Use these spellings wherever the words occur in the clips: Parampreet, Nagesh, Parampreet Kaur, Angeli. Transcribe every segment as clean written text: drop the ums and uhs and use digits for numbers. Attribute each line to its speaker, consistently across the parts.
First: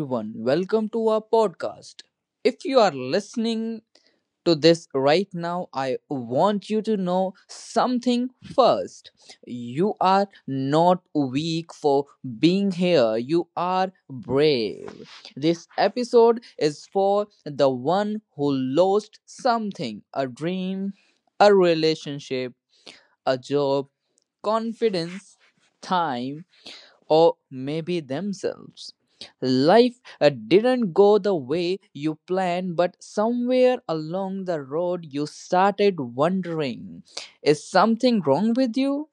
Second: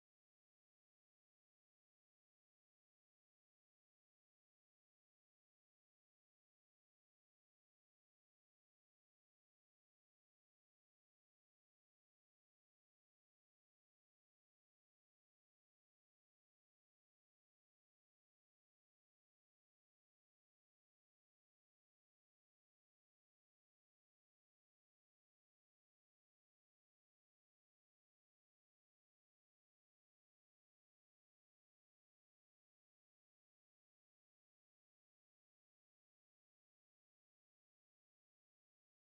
Speaker 1: everyone. Welcome to our podcast. If you are listening to this right now, I want you to know something first. You are not weak for being here, you are brave. This episode is for the one who lost something, a dream, a relationship, a job, confidence, time, or maybe themselves. Life didn't go the way you planned, but somewhere along the road you started wondering, is something wrong with you?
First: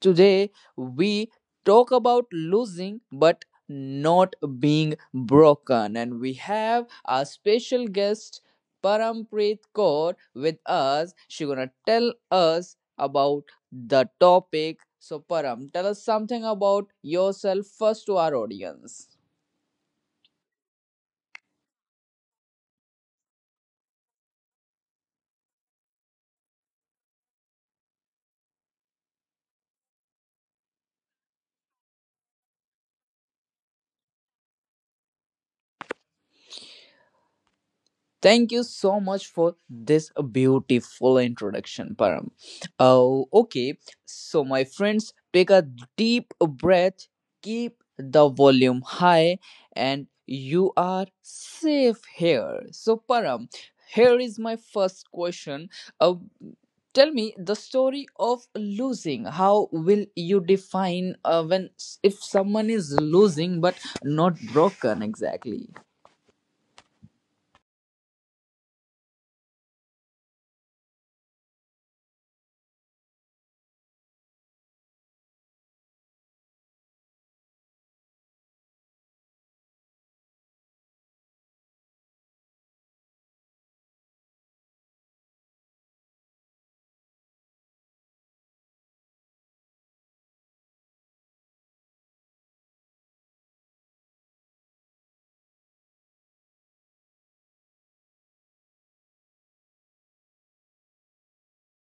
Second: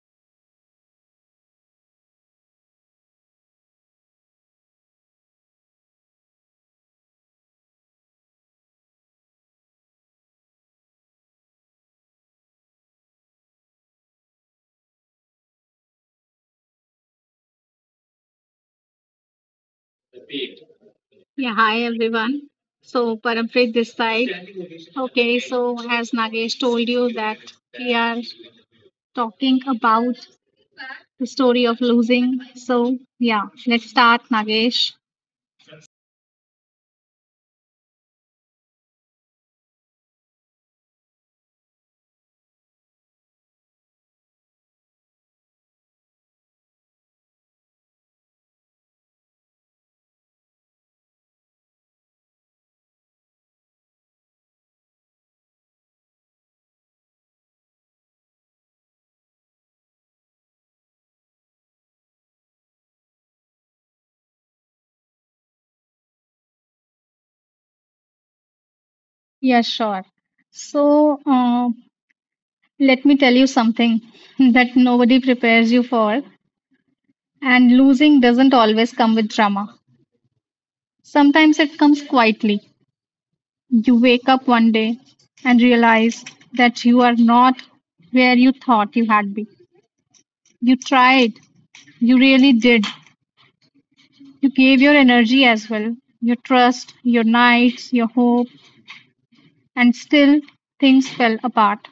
Speaker 1: Today, we talk about losing but not being broken, and we have our special guest Parampreet Kaur with us. She's gonna tell us about the topic. So, Param, tell us something about yourself first to our audience.
Speaker 2: Yeah, hi everyone. So Parampreet this side. Okay, so as Nagesh told you that we are talking about the story of losing. So yeah, let's start, Nagesh.
Speaker 1: Thank you so much for this beautiful introduction, Param. Oh, okay. So, my friends, take a deep breath, keep the volume high, and you are safe here. So, Param, here is my first question. Uh, Tell me the story of losing. How will you define, when if someone is losing but not broken exactly?
Speaker 2: Yeah, sure. So let me tell you something that nobody prepares you for, and losing doesn't always come with drama. Sometimes it comes quietly. You wake up one day and realize that you are not where you thought you had been. You tried. You really did. You gave your energy as well, your trust, your nights, your hope, and still things fell apart.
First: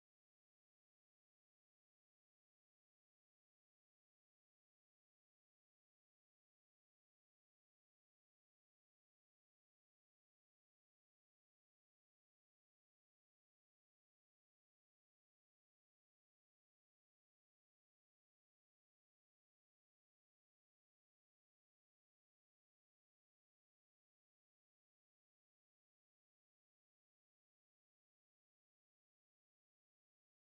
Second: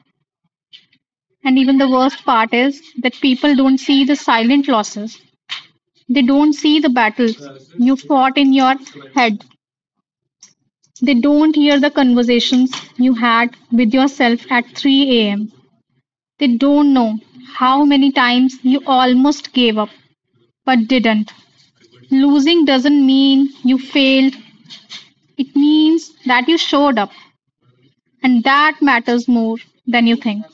Speaker 2: And even the worst part is that people don't see the silent losses. They don't see the battles you fought in your head. They don't hear the conversations you had with yourself at 3 a.m. They don't know how many times you almost gave up but didn't. Losing doesn't mean you failed. It means that you showed up, and that matters more than you think.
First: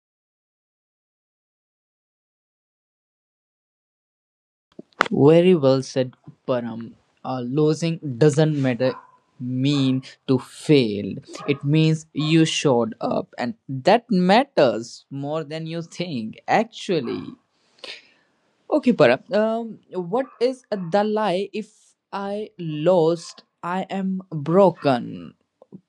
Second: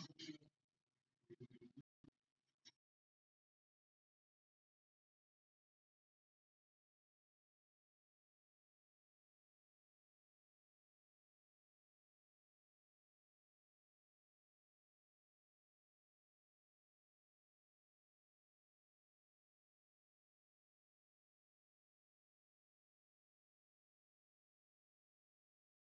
Speaker 1: Very well said, Param. Losing doesn't matter mean to fail. It means you showed up, and that matters more than you think. Actually, okay, Para. What is the lie? If I lost, I am broken.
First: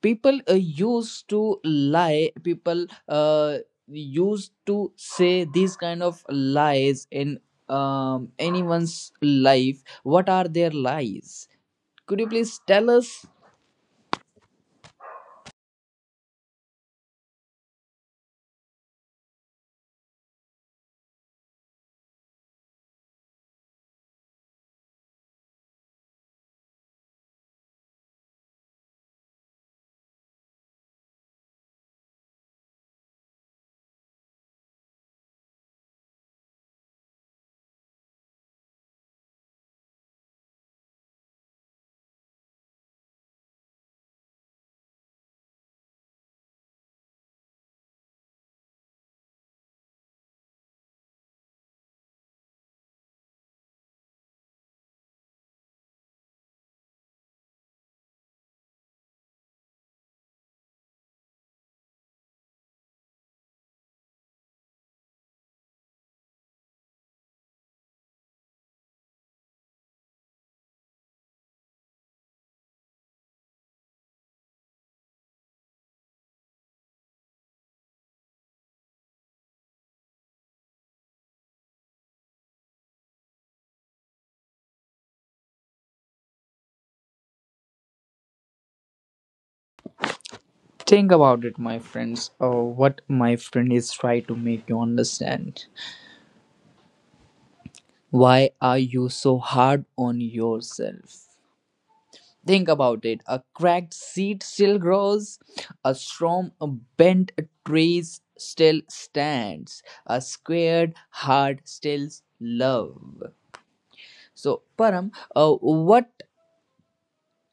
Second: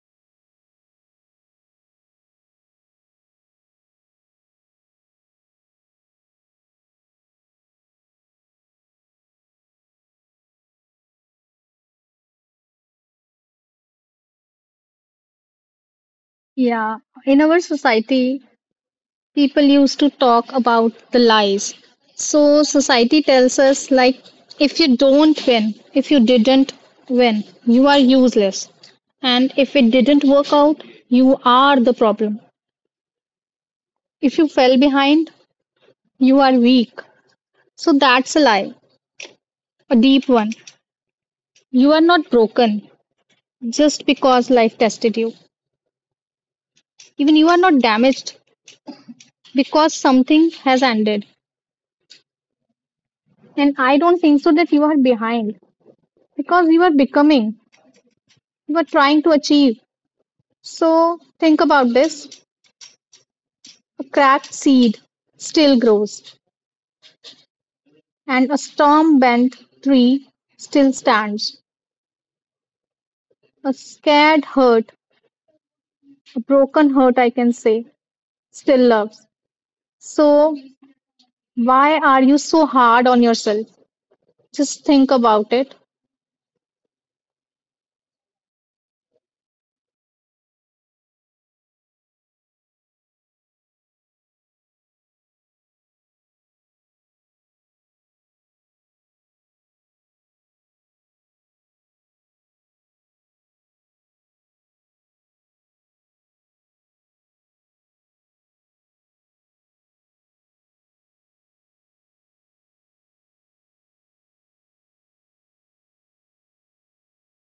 Speaker 1: People used to lie. People used to say these kind of lies in anyone's life. What are their lies? Could you please tell us?
Speaker 2: Yeah, in our society, people used to talk about the lies. So society tells us, like, if you don't win, if you didn't win, you are useless. And if it didn't work out, you are the problem. If you fell behind, you are weak. So that's a lie, a deep one. You are not broken just because life tested you. Even you are not damaged because something has ended. And I don't think so that you are behind because you are becoming, you are trying to achieve. So think about this, a cracked seed still grows, and a storm bent tree still stands. A scared hurt, a broken hurt, I can say, still loves. So why are you so hard on yourself? Just think about it.
Speaker 1: Think about it, my friends. What my friend is trying to make you understand. Why are you so hard on yourself? Think about it. A cracked seed still grows, a storm bent trees still stands, a squared heart still love. So, Param, what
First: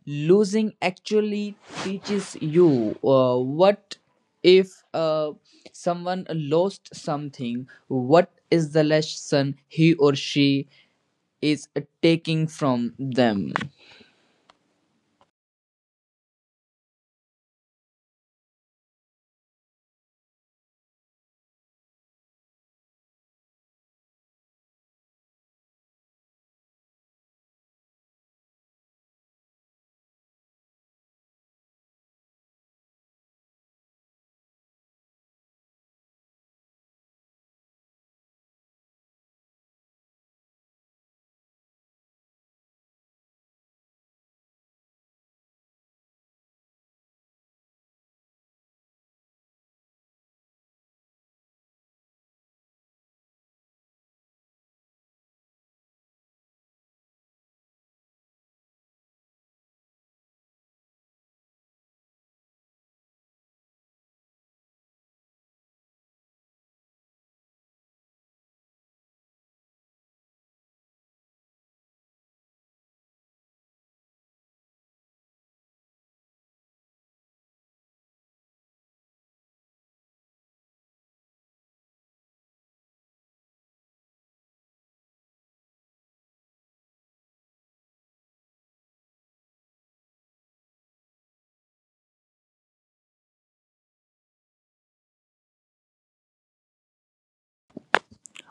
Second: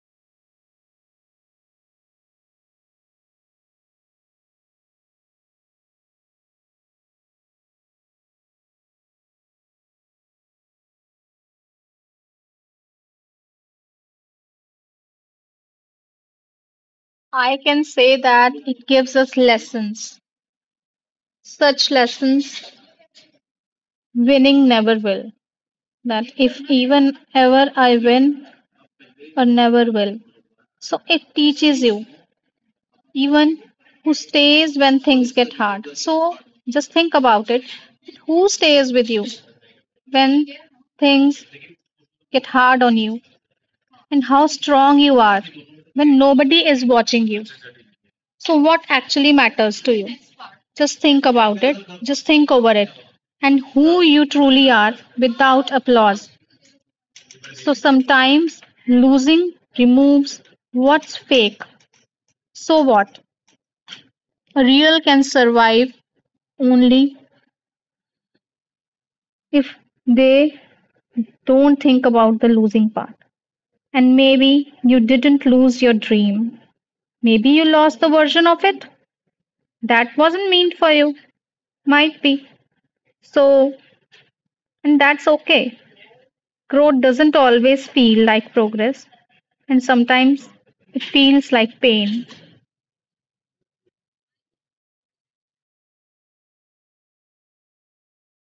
Speaker 1: losing actually teaches you? What if someone lost something? What is the lesson he or she is taking from them?
Speaker 2: I can say that it gives us lessons, such lessons winning never will. That if even ever I win or never will. So it teaches you, even who stays when things get hard. So just think about it. Who stays with you when things get hard on you, and how strong you are when nobody is watching you. So what actually matters to you? Just think about it. Just think over it, and who you truly are without applause. So sometimes losing removes what's fake. So what? Real can survive only if they don't think about the losing part. And maybe you didn't lose your dream. Maybe you lost the version of it that wasn't meant for you. Might be. So, and that's okay. Growth doesn't always feel like progress, and sometimes it feels like pain.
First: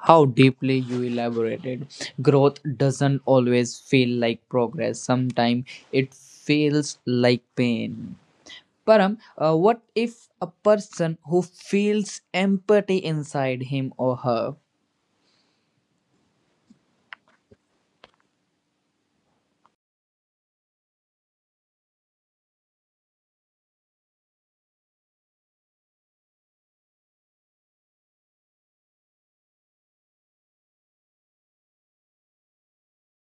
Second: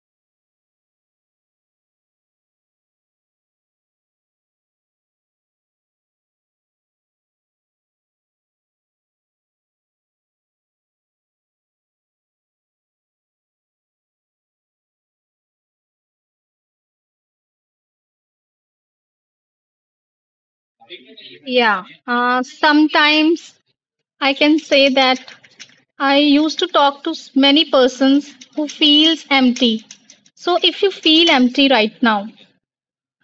Speaker 1: How deeply you elaborated. Growth doesn't always feel like progress. Sometimes it feels like pain. Param, what if a person who feels empathy inside him or her?
Speaker 2: Yeah, sometimes I can say that I used to talk to many persons who feels empty. So if you feel empty right now,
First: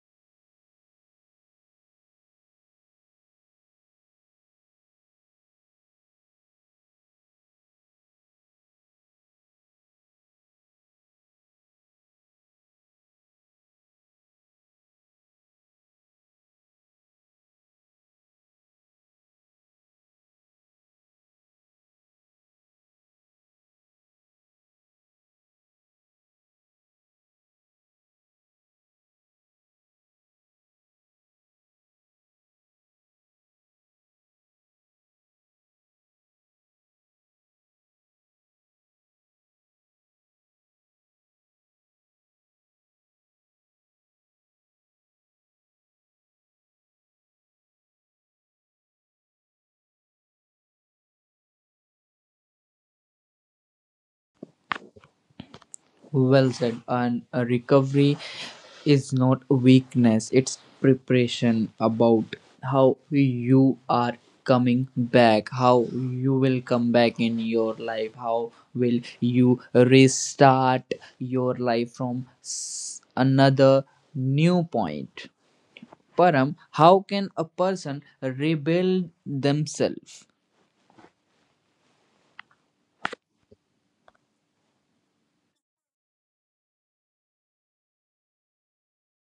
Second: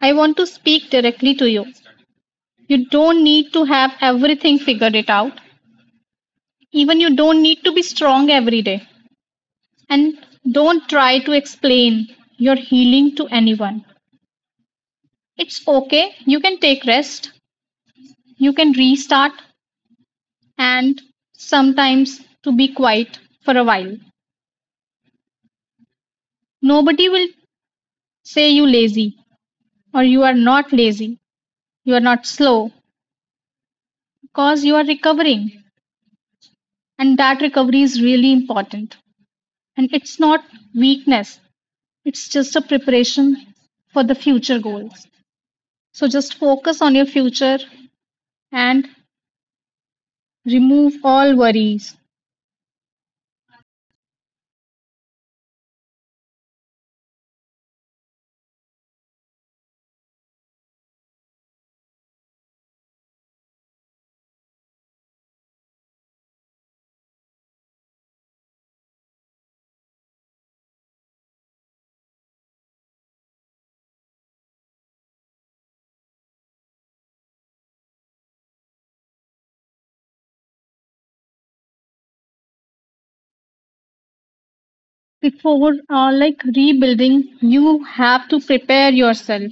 Speaker 2: I want to speak directly to you. You don't need to have everything figured it out. Even you don't need to be strong every day. And don't try to explain your healing to anyone. It's okay. You can take rest. You can restart and sometimes to be quiet for a while. Nobody will say you lazy. Or you are not lazy, you are not slow, because you are recovering. And that recovery is really important. And it's not weakness, it's just a preparation for the future goals. So just focus on your future and remove all worries.
Speaker 1: Well said. And a recovery is not a weakness, it's preparation about how you are coming back, how you will come back in your life, how will you restart your life from another new point. Param, how can a person rebuild themselves?
Speaker 2: Before like rebuilding, you have to prepare yourself.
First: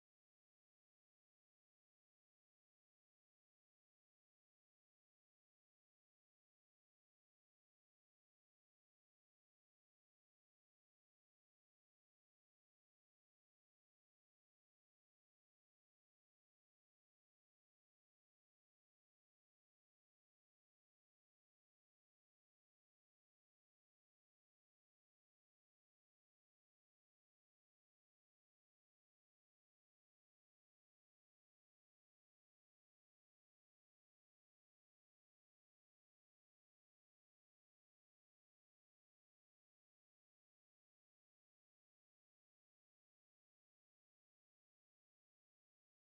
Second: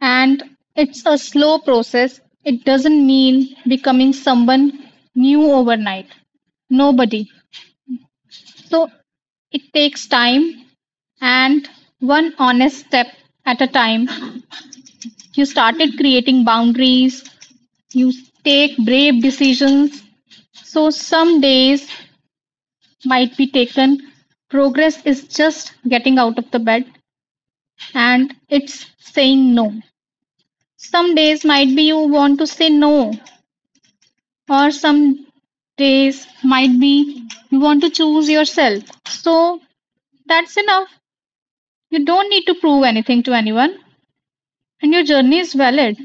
Speaker 2: And it's a slow process. It doesn't mean becoming someone new overnight. Nobody. So it takes time and one honest step at a time. You started creating boundaries, you take brave decisions. So some days might be taken. Progress is just getting out of the bed and it's saying no. Some days might be you want to say no, or some days might be you want to choose yourself. So that's enough. You don't need to prove anything to anyone. And your journey is valid,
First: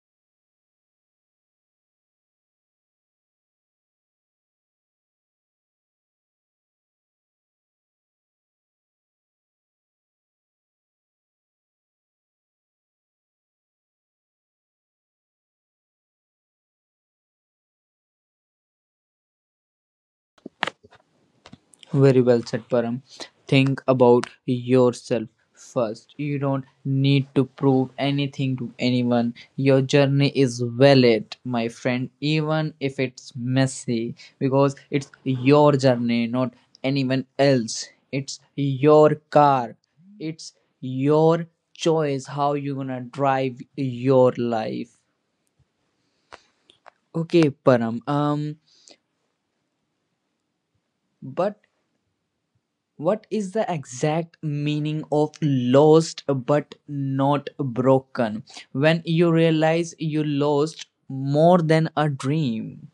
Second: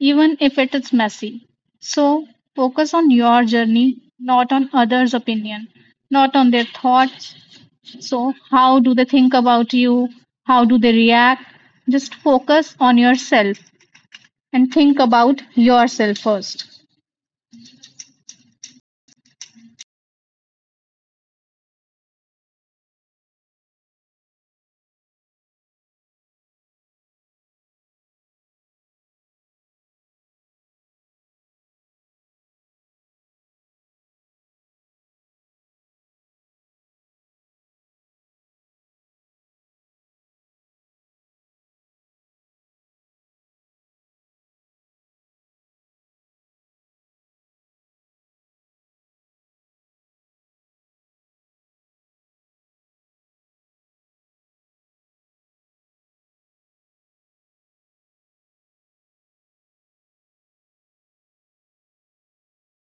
Speaker 2: even if it is messy. So focus on your journey, not on others' opinion, not on their thoughts. So, how do they think about you? How do they react? Just focus on yourself and think about yourself first.
Speaker 1: Very well said, Param. Think about yourself first. You don't need to prove anything to anyone. Your journey is valid, my friend, even if it's messy, because it's your journey, not anyone else. It's your car. It's your choice how you're gonna drive your life. Okay, Param. But what is the exact meaning of lost but not broken? When you realize you lost more than a dream.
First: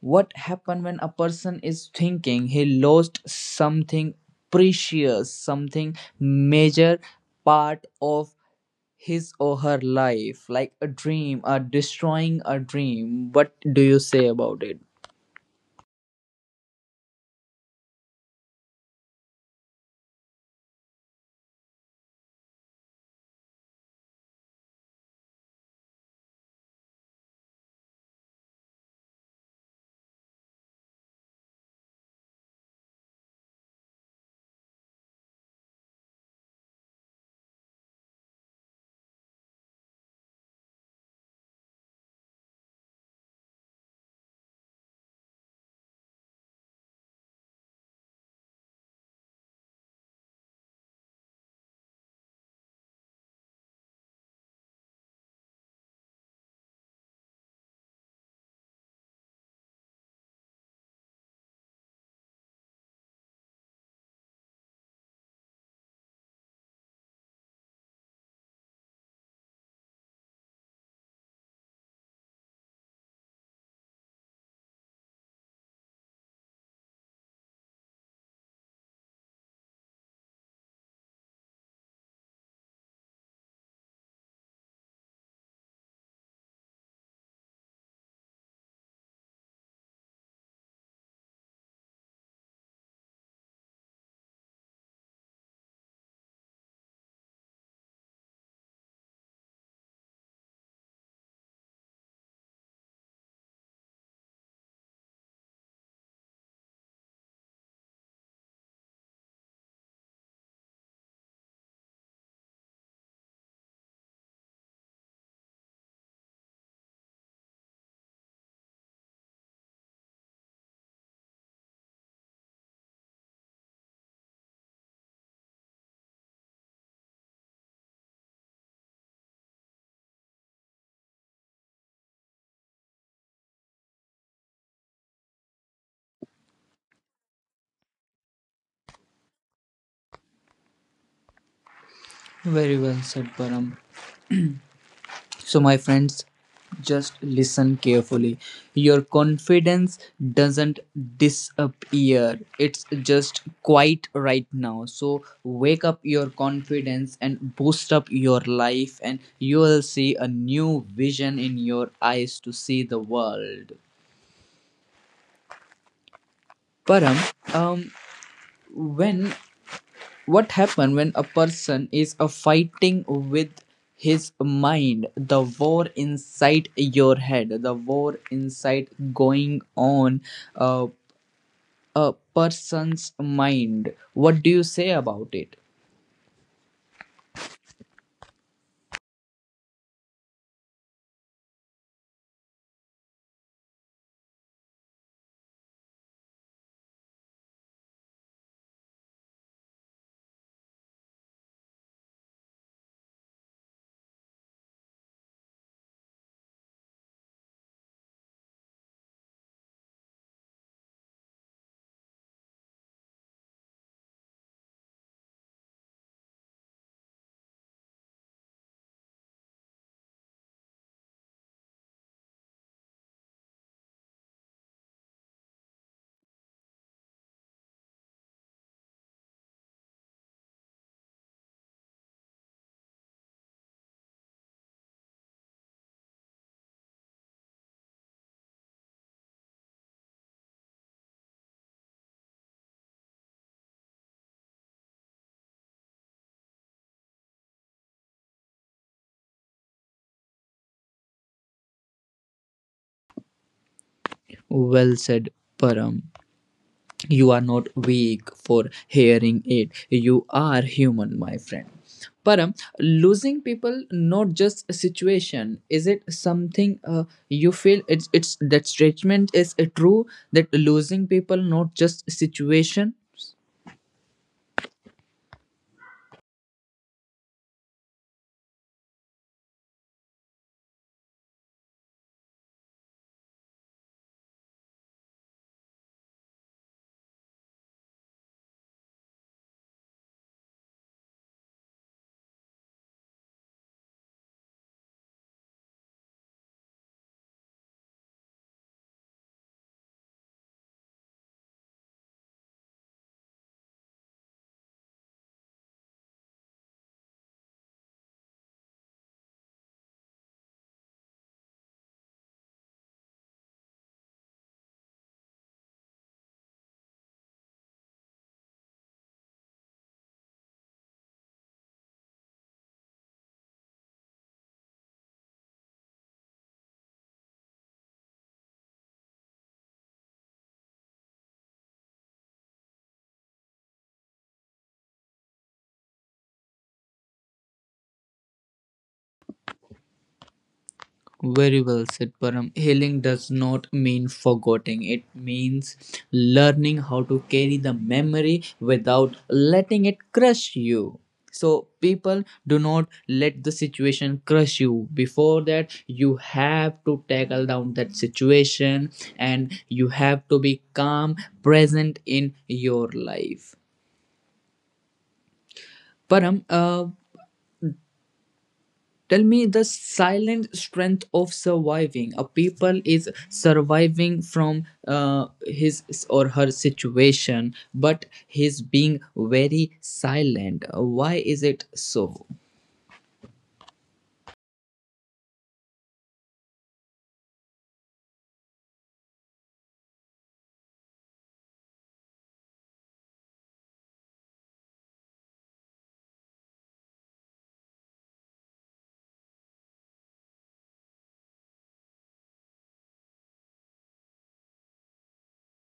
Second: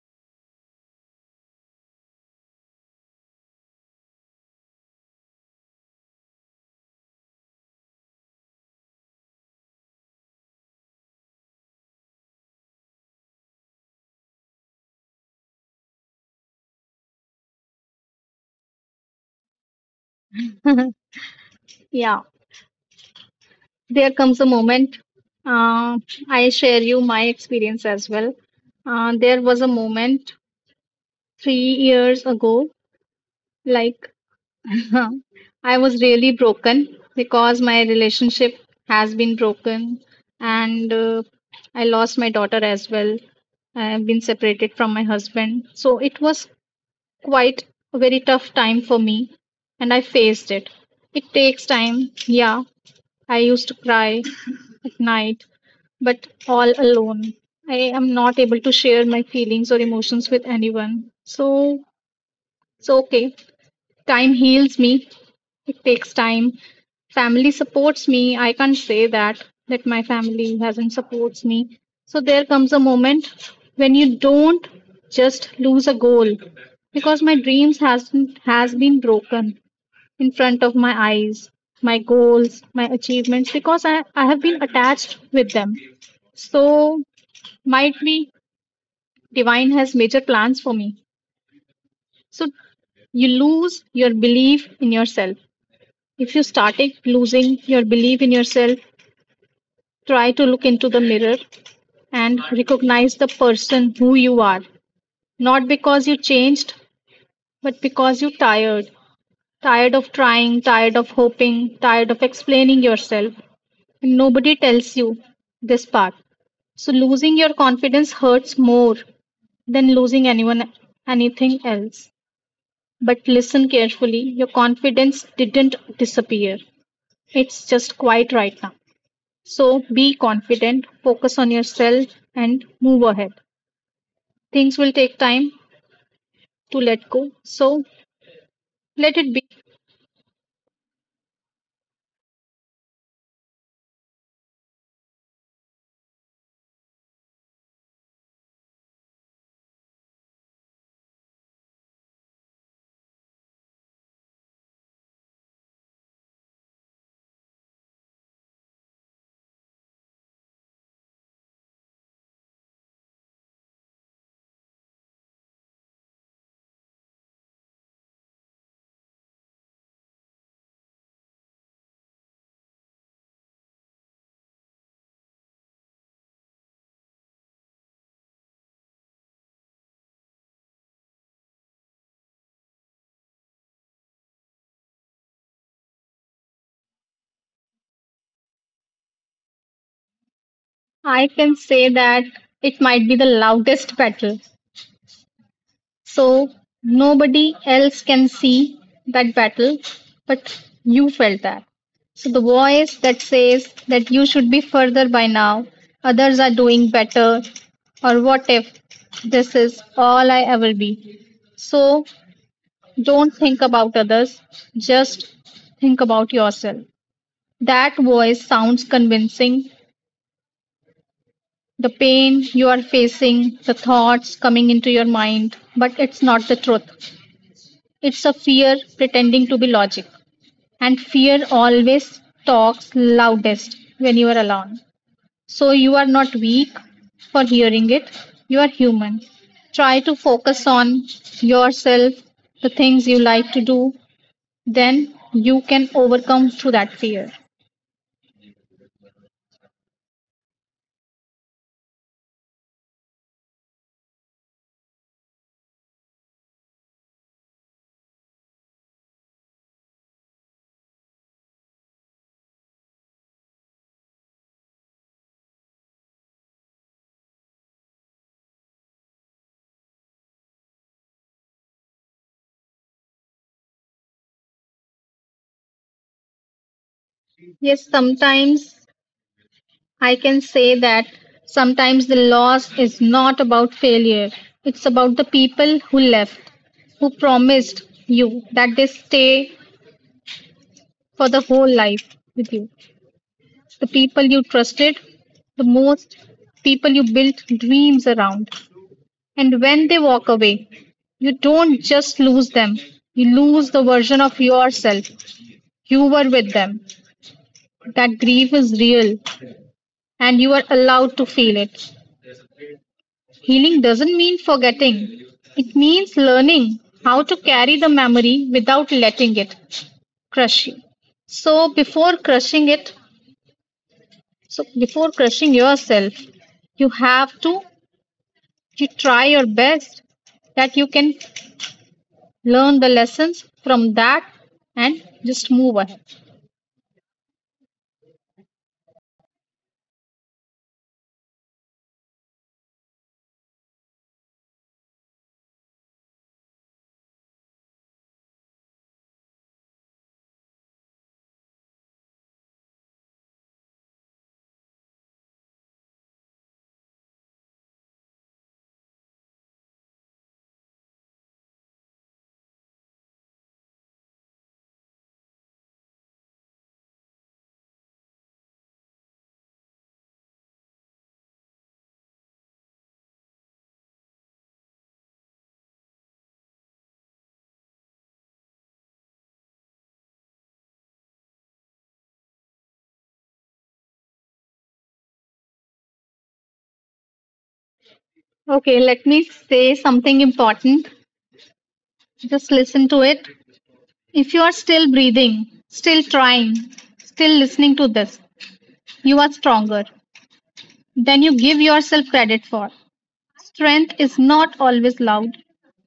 Speaker 1: What happens when a person is thinking he lost something precious, something major part of his or her life, like a dream, or destroying a dream? What do you say about it?
Speaker 2: Yeah, there comes a moment. Uh, I share you my experience as well. There was a moment 3 years ago, like. Huh. I was really broken because my relationship has been broken, and I lost my daughter as well. I have been separated from my husband. So it was quite a very tough time for me, and I faced it. It takes time. Yeah, I used to cry at night, but all alone. I am not able to share my feelings or emotions with anyone. So it's okay. Time heals me, it takes time. Family supports me. I can't say that my family hasn't supports me. So there comes a moment when you don't just lose a goal, because my dreams hasn't has been broken in front of my eyes, my goals, my achievements, because I have been attached with them. So might be divine has major plans for me. So you lose your belief in yourself. If you started losing your belief in yourself, try to look into the mirror and recognize the person who you are. Not because you changed, but because you tired. Tired of trying, tired of hoping, tired of explaining yourself. And nobody tells you this part. So losing your confidence hurts more than losing anyone anything else. But listen carefully, your confidence didn't disappear. It's just quiet right now. So be confident, focus on yourself, and move ahead. Things will take time to let go, so let it be.
Speaker 1: Very well said, Param. So, my friends, just listen carefully. Your confidence doesn't disappear, it's just quite right now. So, wake up your confidence and boost up your life, and you will see a new vision in your eyes to see the world. Param, um, when what happens when a person is fighting with his mind, the war inside your head, the war inside going on uh, a person's mind, what do you say about it?
Speaker 2: I can say that it might be the loudest battle. So nobody else can see that battle, but you felt that. So the voice that says that you should be further by now, others are doing better, or what if this is all I ever be. So don't think about others, just think about yourself. That voice sounds convincing. The pain you are facing, the thoughts coming into your mind, but it's not the truth. It's a fear pretending to be logic. And fear always talks loudest when you are alone. So you are not weak for hearing it, you are human. Try to focus on yourself, the things you like to do, then you can overcome through that fear.
Speaker 1: Well said, Param. You are not weak for hearing it, you are human, my friend. Param, losing people, not just a situation, is it something you feel? It's that statement is true, that losing people, not just situation.
Speaker 2: Yes, sometimes I can say that sometimes the loss is not about failure. It's about the people who left, who promised you that they stay for the whole life with you. The people you trusted, the most people you built dreams around. And when they walk away, you don't just lose them, you lose the version of yourself you were with them. That grief is real and you are allowed to feel it. Healing doesn't mean forgetting, it means learning how to carry the memory without letting it crush you. So, before crushing it, so before crushing yourself, you have to you try your best that you can learn the lessons from that and just move ahead.
Speaker 1: Very well said, Param. Healing does not mean forgetting. It means learning how to carry the memory without letting it crush you. So, people, do not let the situation crush you. Before that, you have to tackle down that situation and you have to be calm, present in your life. Param, tell me the silent strength of surviving. A people is surviving from his or her situation, but he's being very silent. Why is it so?
Speaker 2: Okay, let me say something important. Just listen to it. If you are still breathing, still trying, still listening to this, you are stronger than you give yourself credit for. Strength is not always loud.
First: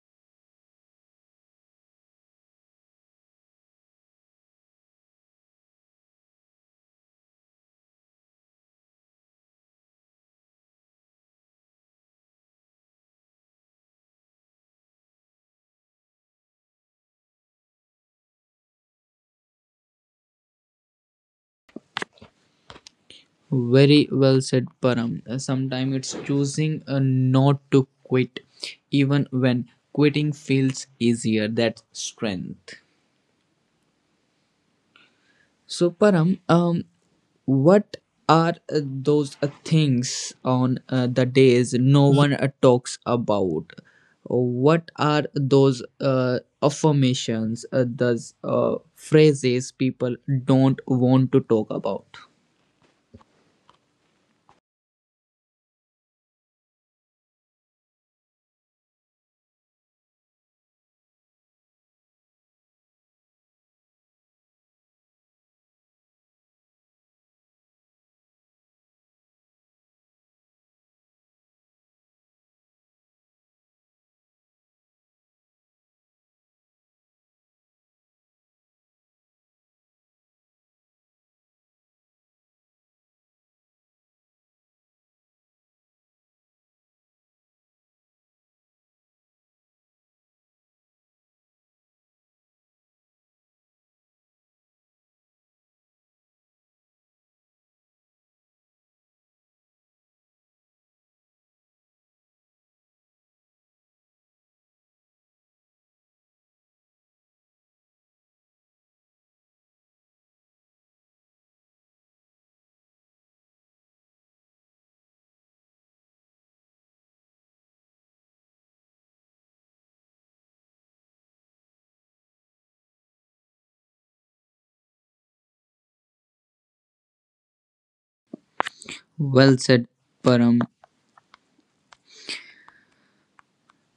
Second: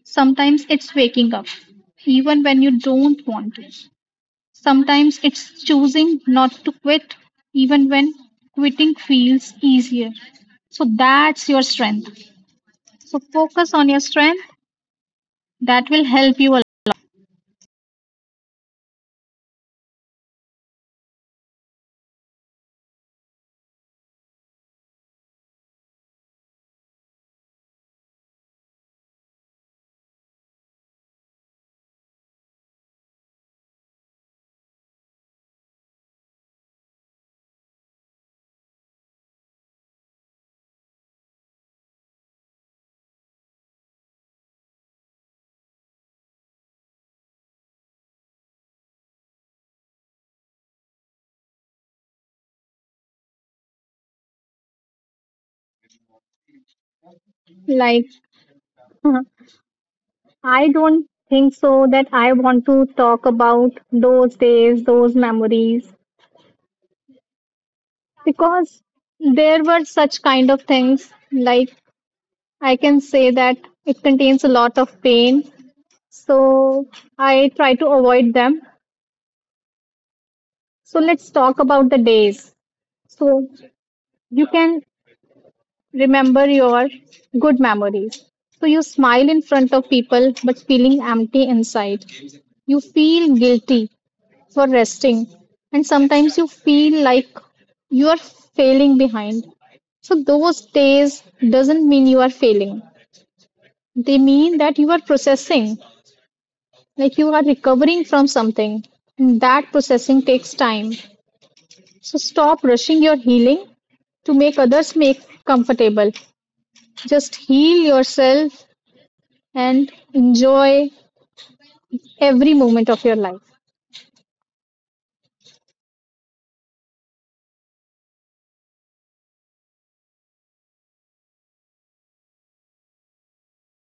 Speaker 2: Sometimes it's waking up, even when you don't want to. Sometimes it's choosing not to quit, even when quitting feels easier. So that's your strength. So focus on your strength. That will help you a lot.
Speaker 1: Very well said, Param. Sometimes it's choosing not to quit, even when quitting feels easier. That's strength. So, Param, what are those things on the days no one talks about? What are those affirmations, those phrases people don't want to talk about?
Speaker 2: Like, I don't think so that I want to talk about those days, those memories, because there were such kind of things. Like, I can say that it contains a lot of pain. So I try to avoid them. So let's talk about the days. So you can remember your good memories. So you smile in front of people, but feeling empty inside. You feel guilty for resting, and sometimes you feel like you are failing behind. So those days doesn't mean you are failing. They mean that you are processing, like you are recovering from something. And that processing takes time. So stop rushing your healing to make others make comfortable. Just heal yourself and enjoy every moment of your life.
Speaker 1: Well said, Param.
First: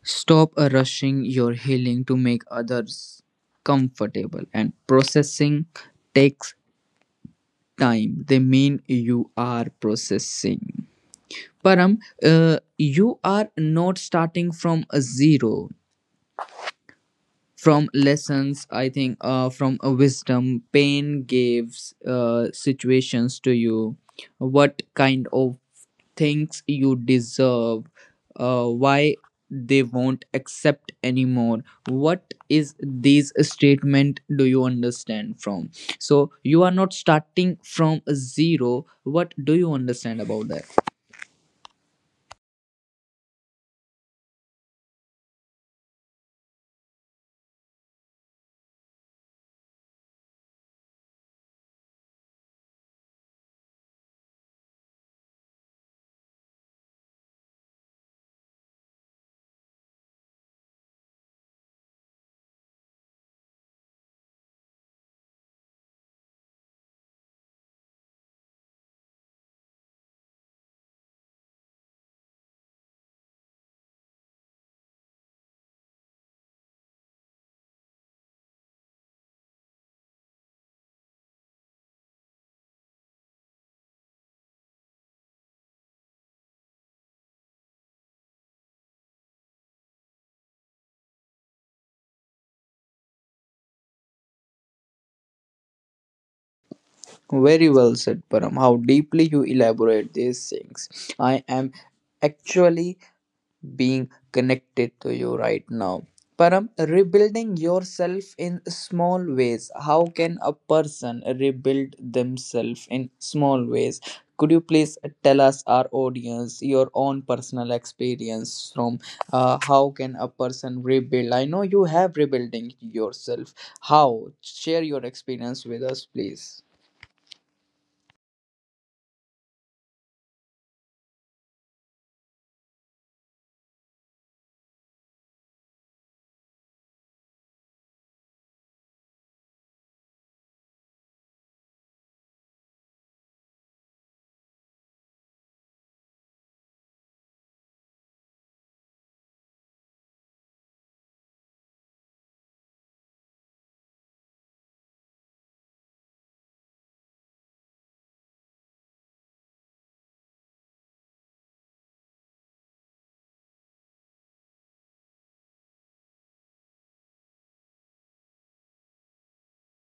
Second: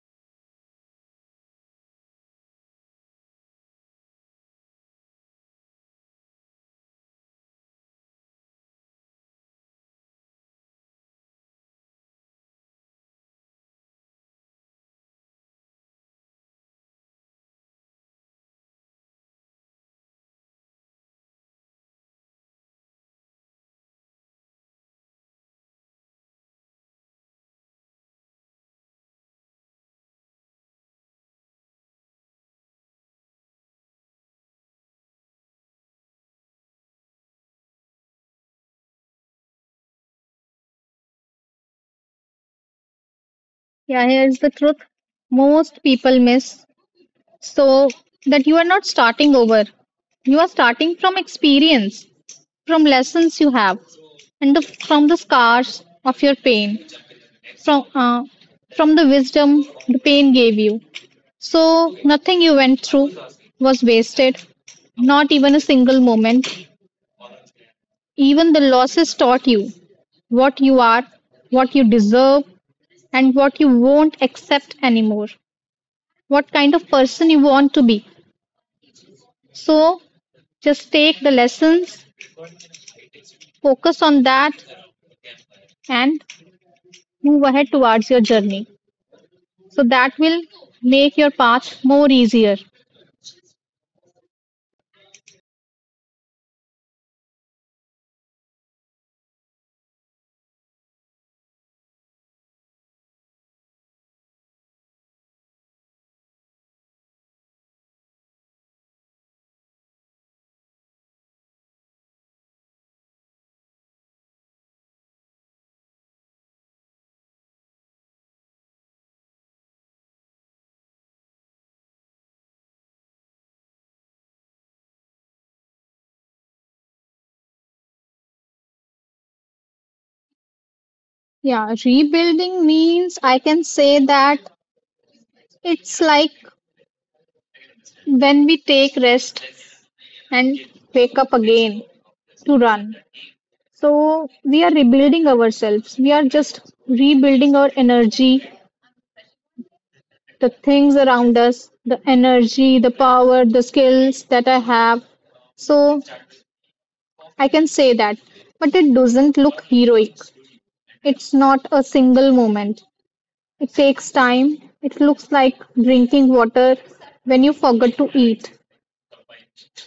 Speaker 1: Stop rushing your healing to make others comfortable, and processing takes time. They mean you are processing. Param, you are not starting from a zero. From lessons, I think, from a wisdom, pain gives situations to you. What kind of things you deserve? Why they won't accept anymore? What is these statement do you understand from? So you are not starting from a zero. What do you understand about that?
Speaker 2: Yeah, here's the truth. Most people miss. So that you are not starting over. You are starting from experience, from lessons you have, and from the scars of your pain, from uh, from the wisdom the pain gave you. So nothing you went through was wasted, not even a single moment. Even the losses taught you what you are, what you deserve, and what you won't accept anymore, what kind of person you want to be. So just take the lessons, focus on that, and move ahead towards your journey. So that will make your path more easier.
Speaker 1: Very well said, Param. How deeply you elaborate these things. I am actually being connected to you right now. Param, rebuilding yourself in small ways. How can a person rebuild themselves in small ways? Could you please tell us, our audience, your own personal experience from how can a person rebuild? I know you have rebuilding yourself. How? Share your experience with us, please.
Speaker 2: Yeah, rebuilding means I can say that it's like when we take rest and wake up again to run. So we are rebuilding ourselves. We are just rebuilding our energy, the things around us, the energy, the power, the skills that I have. So I can say that, but it doesn't look heroic. It's not a single moment. It takes time. It looks like drinking water when you forget to eat,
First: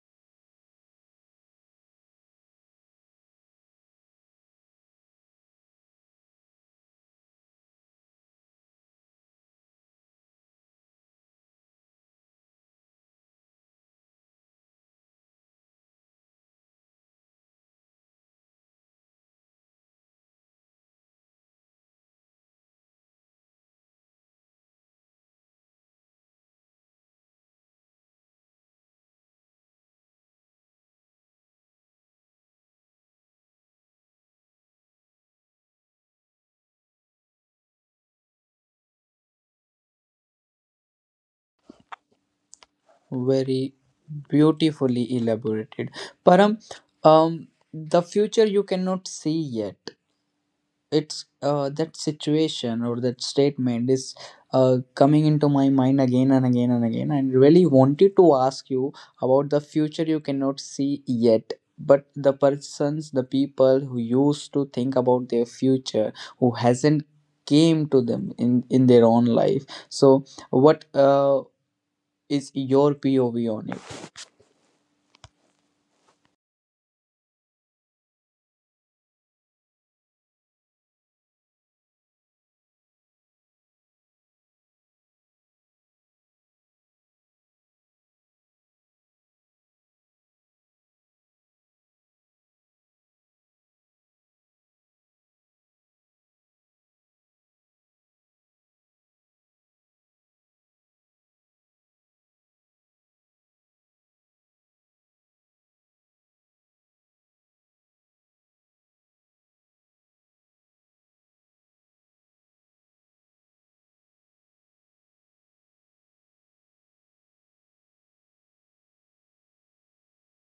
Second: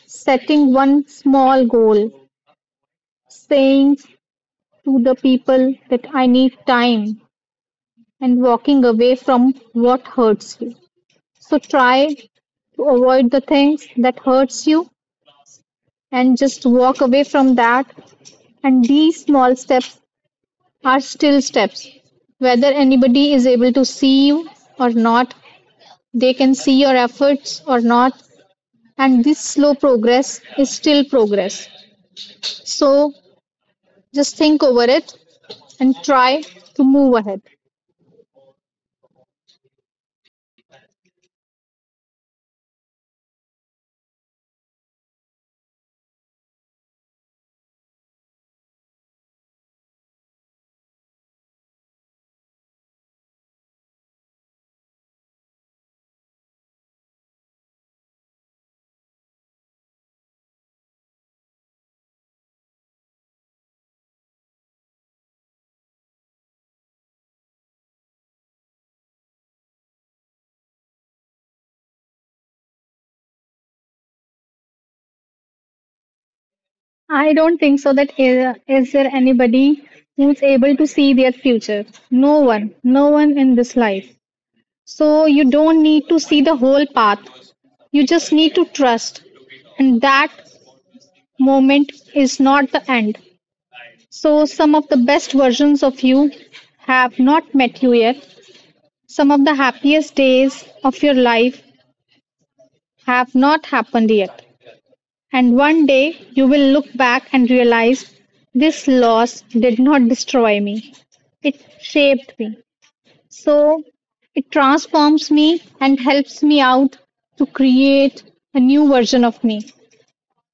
Speaker 2: setting one small goal, saying to the people that I need time, and walking away from what hurts you. So try to avoid the things that hurts you and just walk away from that, and these small steps are still steps. Whether anybody is able to see you or not, they can see your efforts or not, and this slow progress is still progress. So just think over it and try to move ahead.
Speaker 1: Very beautifully elaborated, Param. um the future you cannot see yet, it's, that situation or that statement is coming into my mind again and again and again, and really wanted to ask you about the future you cannot see yet, but the persons, the people who used to think about their future, who hasn't came to them in their own life. So what is your pov on it?
Speaker 2: I don't think so that is there anybody who's able to see their future. No one, no one in this life. So you don't need to see the whole path. You just need to trust and that moment is not the end. So some of the best versions of you have not met you yet. Some of the happiest days of your life have not happened yet. And one day you will look back and realize this loss did not destroy me, it shaped me. So it transforms me and helps me out to create a new version of me.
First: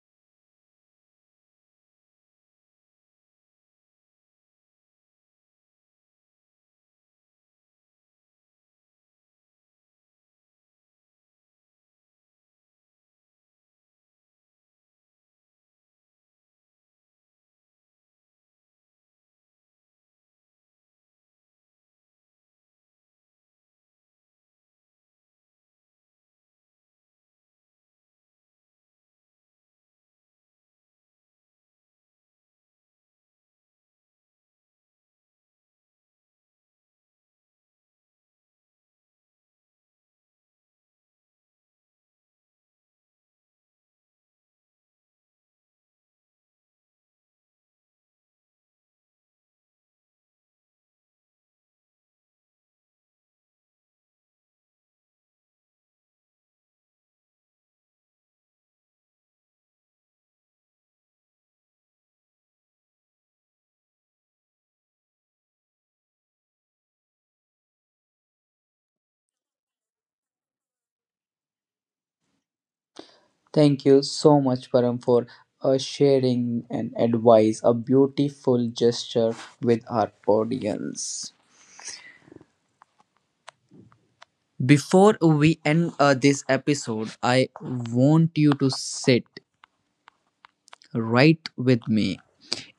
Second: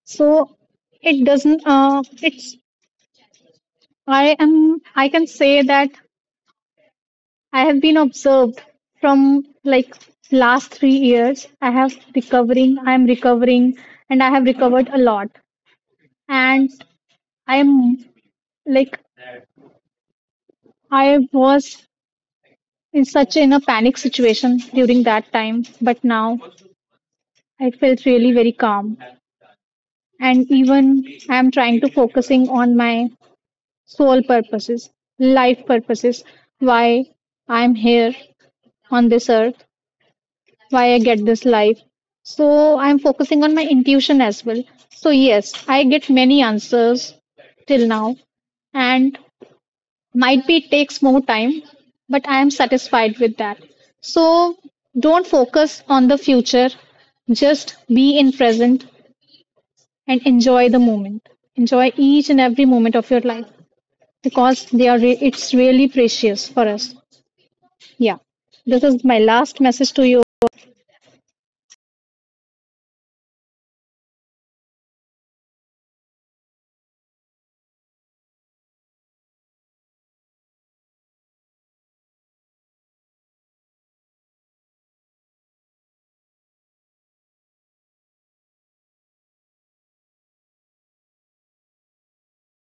Speaker 2: So, it doesn't, it's, I am, I can say that I have been observed from like last 3 years. I have recovering, I am recovering, and I have recovered a lot. And I am, like, I was in such in a panic situation during that time, but now I felt really very calm. And even I am trying to focusing on my soul purposes, life purposes, why I am here on this earth, why I get this life. So I'm focusing on my intuition as well. So yes, I get many answers till now, and might be it takes more time, but I am satisfied with that. So don't focus on the future, just be in present and enjoy the moment. Enjoy each and every moment of your life because they are it's really precious for us. Yeah, this is my last message to you.
Speaker 1: Thank you so much, Param, for sharing an advice, a beautiful gesture with our audience. Before we end this episode, I want you to sit right with me.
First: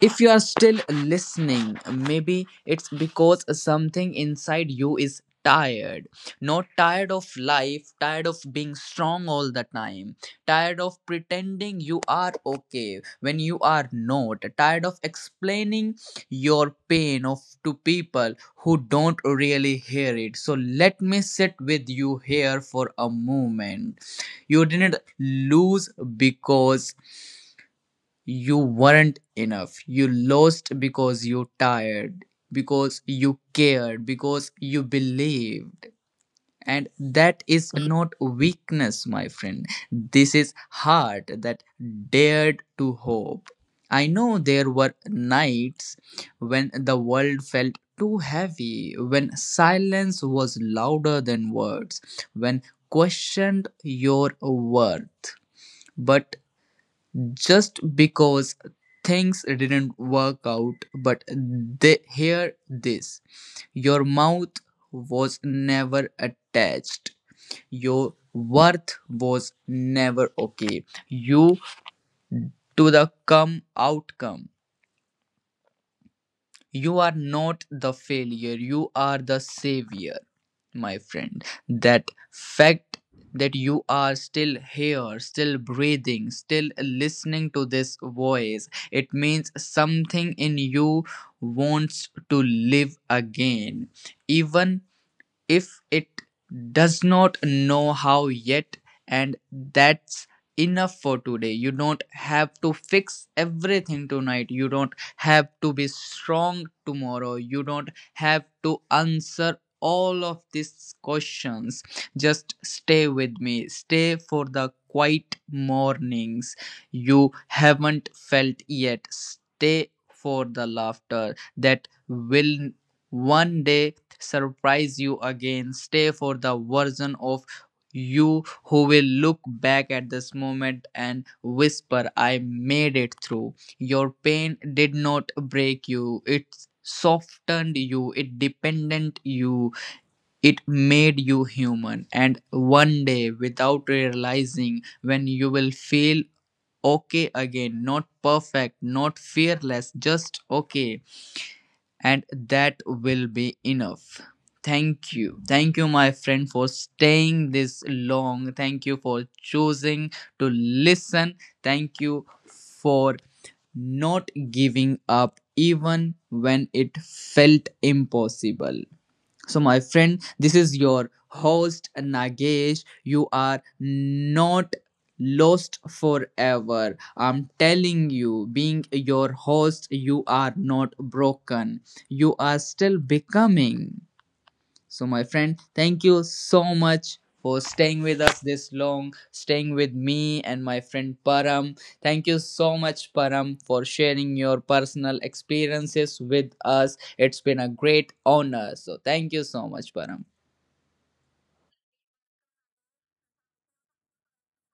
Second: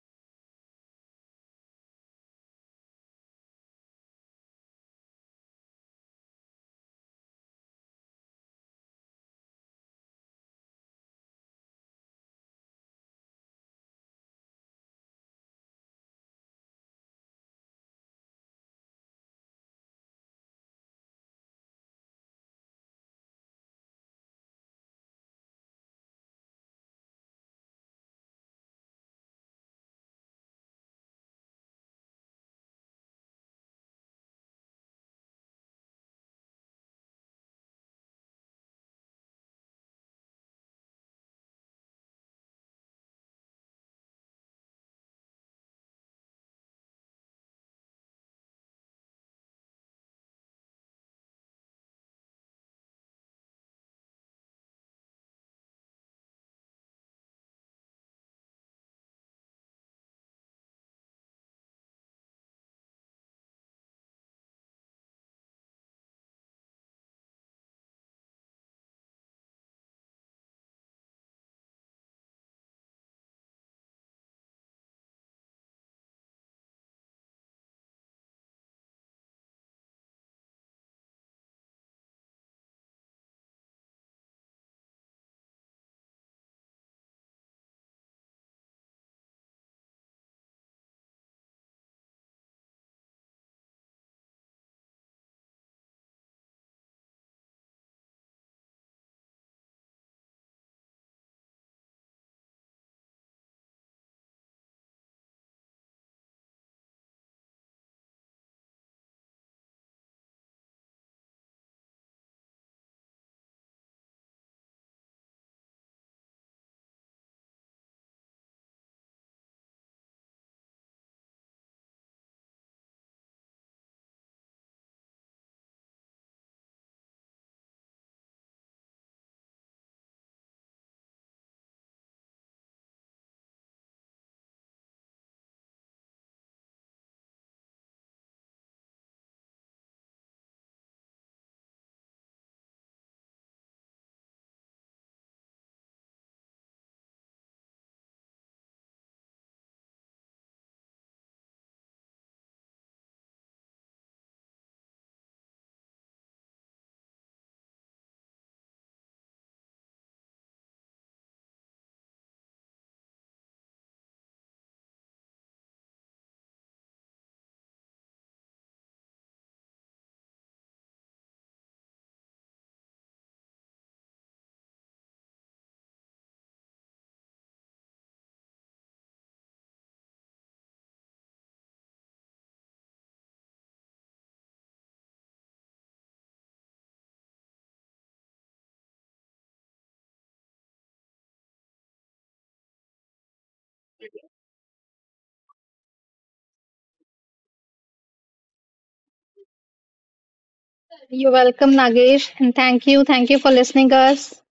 Speaker 1: If you are still listening, maybe it's because something inside you is tired. Not tired of life, tired of being strong all the time, tired of pretending you are okay when you are not, tired of explaining your pain of to people who don't really hear it. So let me sit with you here for a moment. You didn't lose because you weren't enough. You lost because you tired, because you cared, because you believed. And that is not weakness, my friend. This is heart that dared to hope. I know there were nights when the world felt too heavy, when silence was louder than words, when questioned your worth. But just because things didn't work out, but they hear this, your mouth was never attached, your worth was never okay, you to the come outcome. You are not the failure, you are the savior, my friend. That fact that you are still here, still breathing, still listening to this voice, it means something in you wants to live again, even if it does not know how yet. And that's enough for today. You don't have to fix everything tonight, you don't have to be strong tomorrow, you don't have to answer all of these questions. Just stay with me. Stay for the quiet mornings you haven't felt yet. Stay for the laughter that will one day surprise you again. Stay for the version of you who will look back at this moment and whisper, I made it through. Your pain did not break you, it softened you, it dependent you, it made you human. And one day, without realizing, when you will feel okay again, not perfect, not fearless, just okay. And that will be enough. Thank you. Thank you, my friend, for staying this long. Thank you for choosing to listen. Thank you for not giving up even when it felt impossible. So, my friend, this is your host Nagesh. You are not lost forever. I'm telling you, being your host, you are not broken. You are still becoming. So, my friend, thank you so much for staying with us this long, staying with me and my friend Param. Thank you so much, Param, for sharing your personal experiences with us. It's been a great honor. So, thank you so much, Param.
Speaker 2: You're welcome, Nagesh, and thank you. Thank you for listening us.